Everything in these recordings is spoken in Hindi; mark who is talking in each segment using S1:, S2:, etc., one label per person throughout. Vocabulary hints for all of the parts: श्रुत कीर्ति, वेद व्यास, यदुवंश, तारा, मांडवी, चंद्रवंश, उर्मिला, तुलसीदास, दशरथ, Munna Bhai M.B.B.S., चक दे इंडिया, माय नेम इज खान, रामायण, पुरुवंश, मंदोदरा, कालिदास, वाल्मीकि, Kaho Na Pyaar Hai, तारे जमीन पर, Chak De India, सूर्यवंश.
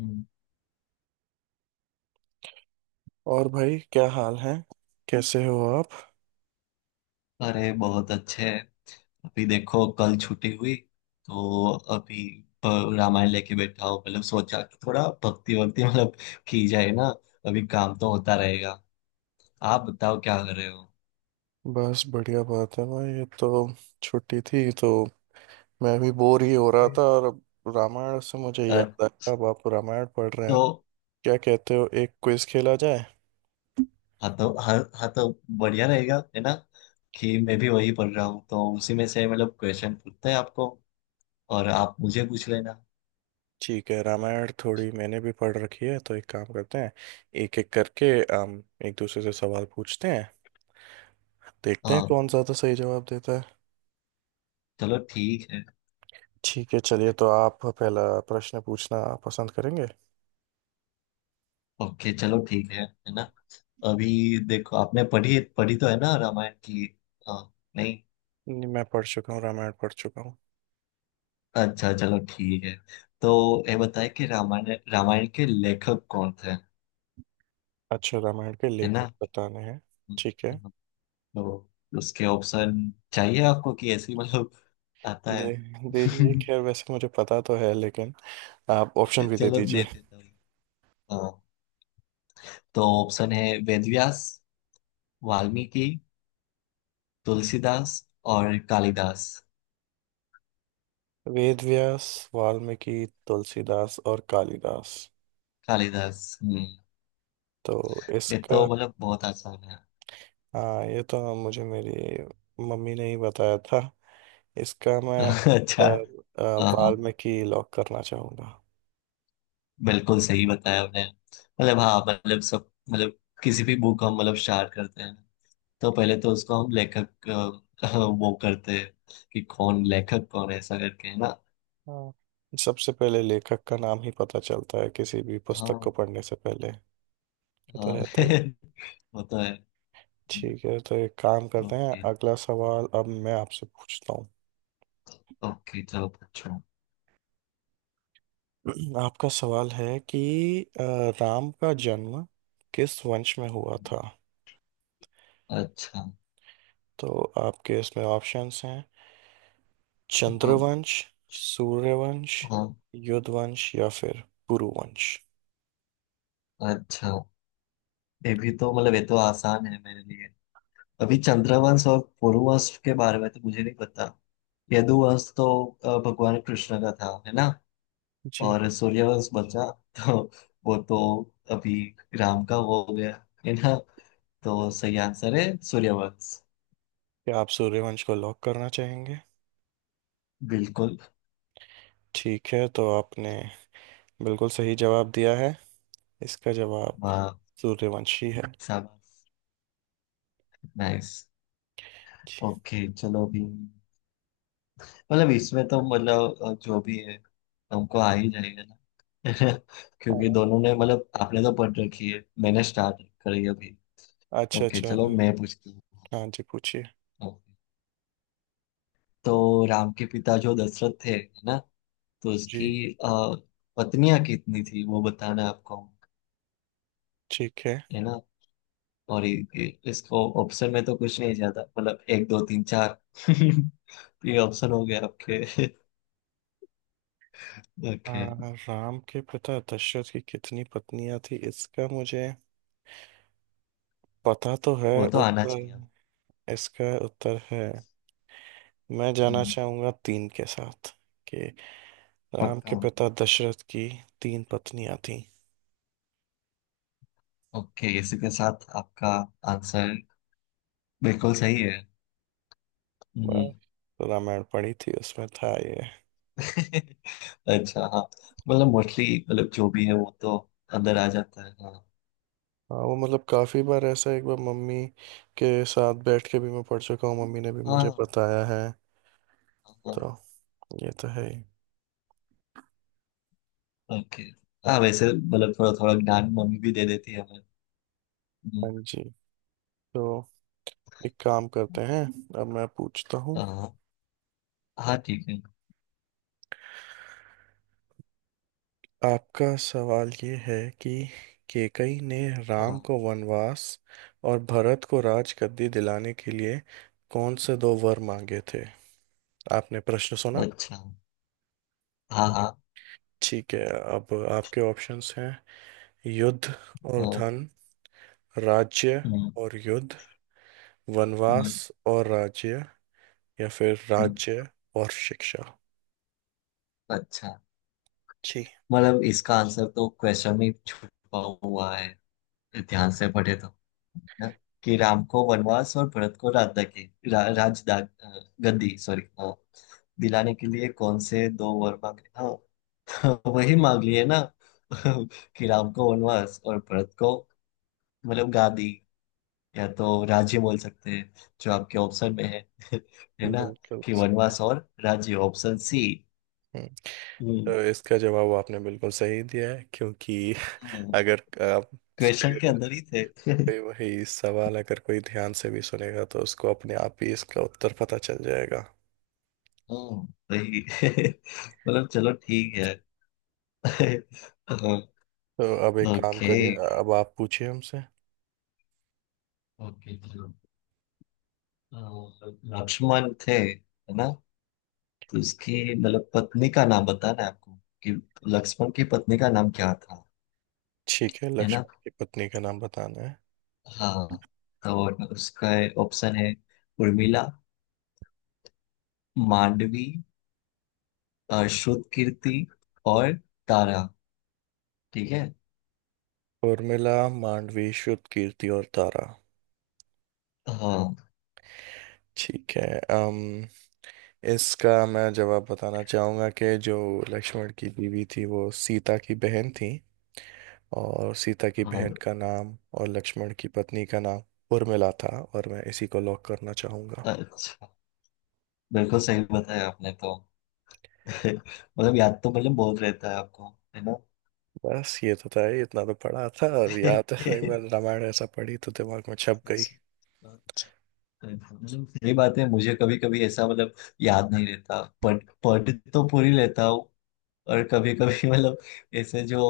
S1: हम्म।
S2: और भाई क्या हाल है। कैसे हो आप।
S1: अरे बहुत अच्छे हैं। अभी देखो, कल छुट्टी हुई तो अभी अ, रामायण लेके बैठा हूँ। मतलब सोचा कि थोड़ा भक्ति वक्ति मतलब की जाए ना। अभी काम तो होता रहेगा। आप बताओ क्या कर रहे हो।
S2: बस बढ़िया बात है भाई, ये तो छुट्टी थी तो मैं भी बोर ही हो रहा था, और अब रामायण से मुझे
S1: अ,
S2: याद आया, अब आप रामायण पढ़ रहे हैं।
S1: तो
S2: क्या कहते हो, एक क्विज खेला जाए।
S1: हाँ, तो हाँ हाँ, तो बढ़िया रहेगा, है ना। कि मैं भी वही पढ़ रहा हूँ, तो उसी में से मतलब क्वेश्चन पूछते हैं आपको, और आप मुझे पूछ लेना।
S2: ठीक है, रामायण थोड़ी मैंने भी पढ़ रखी है तो एक काम करते हैं, एक एक करके हम एक दूसरे से सवाल पूछते हैं, देखते हैं
S1: हाँ,
S2: कौन ज़्यादा सही जवाब देता है।
S1: चलो ठीक है।
S2: ठीक है, चलिए तो आप पहला प्रश्न पूछना पसंद करेंगे।
S1: ओके, चलो ठीक है ना। अभी देखो, आपने पढ़ी पढ़ी तो है ना रामायण की। हाँ। नहीं।
S2: नहीं, मैं पढ़ चुका हूँ, रामायण पढ़ चुका हूँ।
S1: अच्छा, चलो ठीक है। तो ये बताए कि रामायण रामायण के लेखक कौन थे?
S2: अच्छा, रामायण के
S1: है
S2: लेखक
S1: ना।
S2: बताने हैं। ठीक है,
S1: हाँ, तो उसके ऑप्शन चाहिए आपको, कि ऐसे ही, मतलब आता
S2: दे
S1: है?
S2: दीजिए, खैर वैसे मुझे पता तो है, लेकिन आप
S1: अच्छा,
S2: ऑप्शन भी दे
S1: चलो
S2: दीजिए।
S1: देते तो। हाँ। तो ऑप्शन है, वेद व्यास, वाल्मीकि, तुलसीदास और कालिदास।
S2: वेद व्यास, वाल्मीकि, तुलसीदास और कालिदास।
S1: कालिदास, हम्म।
S2: तो
S1: ये तो
S2: इसका,
S1: मतलब बहुत आसान है।
S2: हाँ ये तो मुझे मेरी मम्मी ने ही बताया था। इसका मैं
S1: अच्छा। हाँ हाँ।
S2: वाल्मीकि लॉक करना चाहूँगा।
S1: बिल्कुल सही बताया आपने, मतलब हाँ, मतलब सब, मतलब किसी भी बुक हम मतलब स्टार्ट करते हैं। तो पहले तो उसको हम लेखक वो करते हैं कि कौन लेखक, कौन है, ऐसा करके, है ना।
S2: हाँ, सबसे पहले लेखक का नाम ही पता चलता है किसी भी पुस्तक को
S1: हाँ
S2: पढ़ने से पहले, ये तो
S1: हाँ।
S2: रहता ही है।
S1: वो तो है।
S2: ठीक है, तो एक काम करते हैं,
S1: ओके।
S2: अगला सवाल अब मैं आपसे पूछता हूँ।
S1: ओके चलो पूछो।
S2: आपका सवाल है कि अ, राम का जन्म किस वंश में हुआ था।
S1: अच्छा
S2: तो आपके इसमें ऑप्शंस हैं,
S1: हाँ
S2: चंद्रवंश, सूर्यवंश,
S1: हाँ।
S2: युद्धवंश या फिर पुरुवंश।
S1: अच्छा, ये भी तो मतलब, ये तो आसान है मेरे लिए। अभी चंद्रवंश और पुरुवंश के बारे में तो मुझे नहीं पता। यदुवंश तो भगवान कृष्ण का था, है ना।
S2: जी,
S1: और सूर्यवंश बचा, तो वो तो अभी राम का वो हो गया, है ना। तो सही आंसर है सूर्यवंश।
S2: क्या आप सूर्यवंश को लॉक करना चाहेंगे।
S1: बिल्कुल।
S2: ठीक है, तो आपने बिल्कुल सही जवाब दिया है, इसका जवाब
S1: वाह,
S2: सूर्यवंशी है।
S1: शाबाश, नाइस। ओके, चलो अभी मतलब इसमें तो मतलब जो भी है हमको आ ही जाएगा ना। क्योंकि
S2: हाँ,
S1: दोनों ने मतलब आपने तो पढ़ रखी है, मैंने स्टार्ट करी अभी।
S2: अच्छा
S1: ओके,
S2: अच्छा
S1: चलो
S2: आपने।
S1: मैं पूछती
S2: हाँ जी पूछिए।
S1: हूँ। तो राम के पिता जो दशरथ थे, है ना, तो उसकी
S2: जी
S1: पत्नियां कितनी थी वो बताना है आपको।
S2: ठीक है,
S1: है ना। और इसको ऑप्शन में तो कुछ नहीं ज्यादा, मतलब एक दो तीन चार तो ये ऑप्शन हो गया आपके।
S2: आ,
S1: ओके।
S2: राम के पिता दशरथ की कितनी पत्नियां थी, इसका मुझे पता तो है।
S1: वो तो आना चाहिए।
S2: उत्तर, इसका उत्तर है, मैं जाना
S1: हम्म,
S2: चाहूंगा 3 के साथ, कि राम के
S1: पक्का।
S2: पिता दशरथ की 3 पत्नियां थीं।
S1: ओके, इसी के साथ आपका आंसर बिल्कुल सही है। हम्म।
S2: बस, तो रामायण पढ़ी थी, उसमें था ये।
S1: अच्छा हाँ, मतलब मोस्टली, मतलब जो भी है वो तो अंदर आ जाता है, हाँ।
S2: हाँ, वो मतलब काफी बार ऐसा, एक बार मम्मी के साथ बैठ के भी मैं पढ़ चुका हूँ, मम्मी ने भी मुझे
S1: हाँ
S2: बताया है, तो
S1: हाँ।
S2: ये तो है ही।
S1: ओके। हाँ, वैसे मतलब थोड़ा थोड़ा ज्ञान मम्मी भी दे देती है हमें।
S2: हाँ
S1: हम्म,
S2: जी, तो एक काम करते हैं, अब मैं पूछता हूँ।
S1: हाँ हाँ ठीक है।
S2: आपका सवाल ये है कि केकई ने राम
S1: हाँ।
S2: को वनवास और भरत को राजगद्दी दिलाने के लिए कौन से दो वर मांगे थे। आपने प्रश्न सुना।
S1: अच्छा। हाँ हाँ।
S2: ठीक है, अब आपके ऑप्शंस हैं, युद्ध और
S1: हाँ,
S2: धन, राज्य
S1: हम्म।
S2: और युद्ध, वनवास
S1: हम्म,
S2: और राज्य, या फिर
S1: हम्म,
S2: राज्य और शिक्षा।
S1: अच्छा।
S2: जी,
S1: मतलब इसका आंसर तो क्वेश्चन में छुपा हुआ है। ध्यान से पढ़े तो ना? कि राम को वनवास और भरत को राज की, राज गद्दी, सॉरी, हाँ, दिलाने के लिए कौन से दो वर मांगे, हाँ। वही मांग लिए ना। कि राम को वनवास और भरत को मतलब गांधी, या तो राज्य बोल सकते हैं, जो आपके ऑप्शन में है। है ना।
S2: बिल्कुल
S1: कि
S2: सही है।
S1: वनवास और राज्य, ऑप्शन सी।
S2: हम्म,
S1: हम्म।
S2: तो इसका जवाब आपने बिल्कुल सही दिया है, क्योंकि अगर आप,
S1: क्वेश्चन के अंदर ही थे।
S2: वही वही सवाल अगर कोई ध्यान से भी सुनेगा तो उसको अपने आप ही इसका उत्तर पता चल जाएगा।
S1: हम्म, सही। मतलब चलो ठीक है।
S2: तो अब एक काम
S1: ओके।
S2: करिए, अब आप पूछिए हमसे।
S1: ओके, चलो अ, लक्ष्मण थे, है ना, तो उसकी मतलब पत्नी का नाम बताना है आपको, कि लक्ष्मण की पत्नी का नाम क्या था।
S2: ठीक है,
S1: है ना।
S2: लक्ष्मण की पत्नी का नाम बताना है।
S1: हाँ, तो उसका ऑप्शन है, उर्मिला, मांडवी, श्रुत कीर्ति और तारा। ठीक है।
S2: उर्मिला, मांडवी, शुद्ध कीर्ति और तारा।
S1: हाँ
S2: ठीक है, अम इसका मैं जवाब बताना चाहूँगा कि जो लक्ष्मण की बीवी थी वो सीता की बहन थी, और सीता की बहन
S1: हाँ।
S2: का नाम और लक्ष्मण की पत्नी का नाम उर्मिला था, और मैं इसी को लॉक करना चाहूँगा।
S1: अच्छा, बिल्कुल सही बताया आपने तो। मतलब याद तो मतलब बहुत रहता है आपको, है ना।
S2: बस ये तो था ही, इतना तो पढ़ा था और याद है, एक बार रामायण ऐसा पढ़ी तो दिमाग में छप गई।
S1: अच्छा, मतलब सही बात है, मुझे कभी कभी ऐसा मतलब याद नहीं रहता, पढ़ पढ़ तो पूरी लेता हूँ, और कभी कभी मतलब ऐसे, जो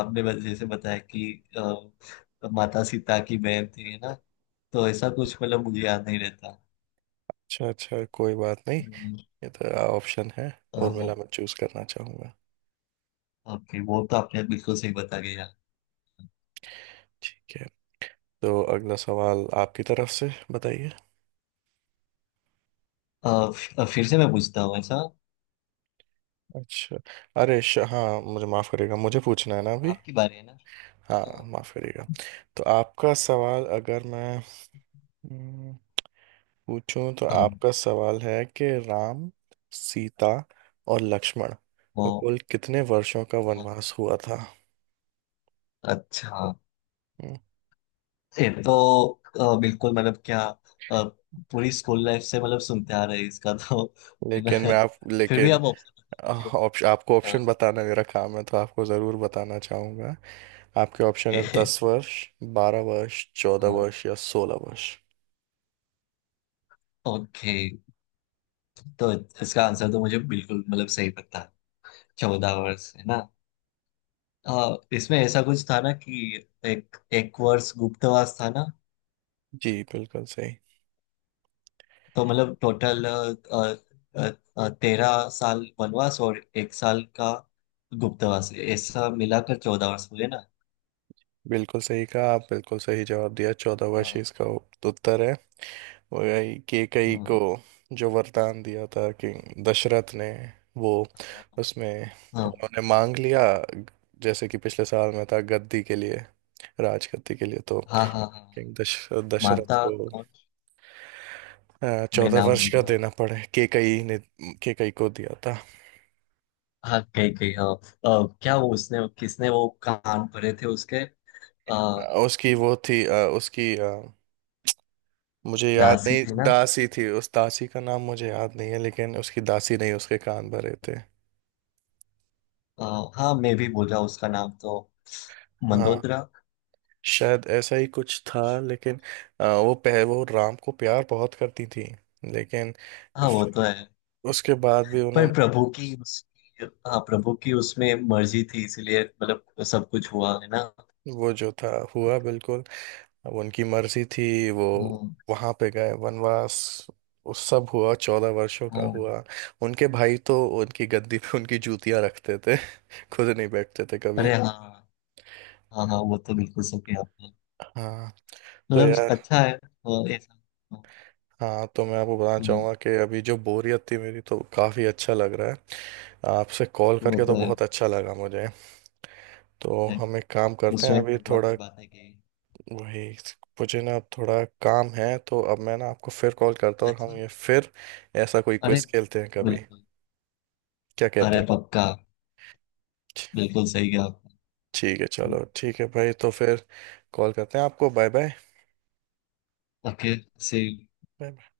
S1: आपने जैसे बताया कि माता सीता की बहन थी, है ना, तो ऐसा कुछ मतलब मुझे याद नहीं रहता।
S2: अच्छा अच्छा, कोई बात नहीं,
S1: हम्म,
S2: ये तो ऑप्शन है
S1: अ,
S2: उर्मिला, मैं चूज करना चाहूंगा।
S1: ओके, वो तो आपने बिल्कुल सही बता दिया।
S2: ठीक है, तो अगला सवाल आपकी तरफ से बताइए।
S1: फिर से मैं पूछता हूँ ऐसा।
S2: अच्छा, अरे श, हाँ मुझे माफ करिएगा, मुझे पूछना है ना अभी।
S1: आपकी बारी है ना।
S2: हाँ,
S1: हाँ।
S2: माफ करिएगा। तो आपका सवाल अगर मैं, हम्म, पूछूं तो
S1: हाँ,
S2: आपका सवाल है कि राम, सीता और लक्ष्मण
S1: वो।
S2: को कुल कितने वर्षों का
S1: हाँ,
S2: वनवास हुआ था।
S1: अच्छा।
S2: हम्म,
S1: ये तो बिल्कुल मतलब क्या, अ, पूरी स्कूल लाइफ से मतलब सुनते आ रहे हैं इसका तो। है ना।
S2: लेकिन मैं आप
S1: फिर भी
S2: लेकिन
S1: आप ऑप्शन दीजिए।
S2: ऑप्शन, आपको ऑप्शन बताना मेरा काम है तो आपको ज़रूर बताना चाहूँगा। आपके ऑप्शन है,
S1: ओके।
S2: 10 वर्ष, 12 वर्ष, चौदह
S1: हाँ,
S2: वर्ष या 16 वर्ष।
S1: ओके। तो इसका आंसर तो मुझे बिल्कुल मतलब सही पता, चौदह वर्ष, है ना। हाँ इसमें ऐसा कुछ था ना कि एक एक वर्ष गुप्तवास था ना।
S2: जी, बिल्कुल सही,
S1: तो मतलब टोटल तेरह साल वनवास और एक साल का गुप्तवास, ऐसा मिलाकर चौदह वर्ष हुए ना।
S2: बिल्कुल सही कहा आप, बिल्कुल सही जवाब दिया, 14 वर्ष ही
S1: हाँ
S2: इसका उत्तर है। और यही केकई को
S1: हाँ
S2: जो वरदान दिया था कि दशरथ ने, वो उसमें
S1: हाँ
S2: उन्होंने मांग लिया, जैसे कि पिछले साल में था गद्दी के लिए, राजगद्दी के लिए, तो
S1: हाँ हाँ हाँ।
S2: किंग दशरथ
S1: माता
S2: को
S1: कौन, मैं
S2: चौदह
S1: नाम
S2: वर्ष
S1: भूल
S2: का
S1: रहा हूँ।
S2: देना पड़े, केकई ने, केकई को दिया था।
S1: हाँ, कही कही, हाँ। क्या वो, उसने किसने, वो कान भरे थे उसके। अ,
S2: उसकी वो थी, उसकी मुझे याद
S1: दासी
S2: नहीं,
S1: थे ना।
S2: दासी थी, उस दासी का नाम मुझे याद नहीं है, लेकिन उसकी दासी नहीं उसके कान भरे थे।
S1: अ, हाँ, मैं भी बोल रहा हूँ, उसका नाम तो
S2: हाँ,
S1: मंदोदरा।
S2: शायद ऐसा ही कुछ था, लेकिन वो राम को प्यार बहुत करती थी, लेकिन
S1: हाँ, वो तो
S2: फ-
S1: है।
S2: उसके बाद भी
S1: पर
S2: उन्होंने,
S1: प्रभु की, उसकी, हाँ, प्रभु की उसमें मर्जी थी, इसीलिए मतलब सब कुछ हुआ है ना।
S2: वो जो था, हुआ, बिल्कुल। अब उनकी मर्जी थी, वो
S1: हम्म,
S2: वहां पे गए वनवास, उस सब हुआ, 14 वर्षों का
S1: हाँ।
S2: हुआ। उनके भाई तो उनकी गद्दी पे उनकी जूतियां रखते थे, खुद नहीं बैठते थे कभी।
S1: अरे हाँ हाँ हाँ, वो तो बिल्कुल सही कहा आपने।
S2: हाँ, तो
S1: मतलब
S2: यार,
S1: अच्छा है, हाँ, ऐसा। हाँ,
S2: हाँ तो मैं आपको बताना
S1: हाँ,
S2: चाहूंगा कि अभी जो बोरियत थी मेरी, तो काफी अच्छा लग रहा है आपसे, कॉल
S1: वो
S2: करके तो
S1: तो है।
S2: बहुत अच्छा लगा मुझे। तो
S1: अरे,
S2: हम एक काम करते हैं,
S1: उसमें
S2: अभी
S1: भगवान
S2: थोड़ा,
S1: की बातें की।
S2: वही, मुझे ना अब थोड़ा काम है, तो अब मैं ना आपको फिर कॉल करता हूँ, और
S1: अच्छा।
S2: हम ये फिर ऐसा कोई
S1: अरे
S2: क्विज खेलते हैं कभी।
S1: बिल्कुल।
S2: क्या कहते
S1: अरे
S2: हैं।
S1: पक्का, बिल्कुल सही कहा आपने।
S2: ठीक है, चलो ठीक है भाई, तो फिर कॉल करते हैं आपको, बाय।
S1: Okay, see.
S2: बाय।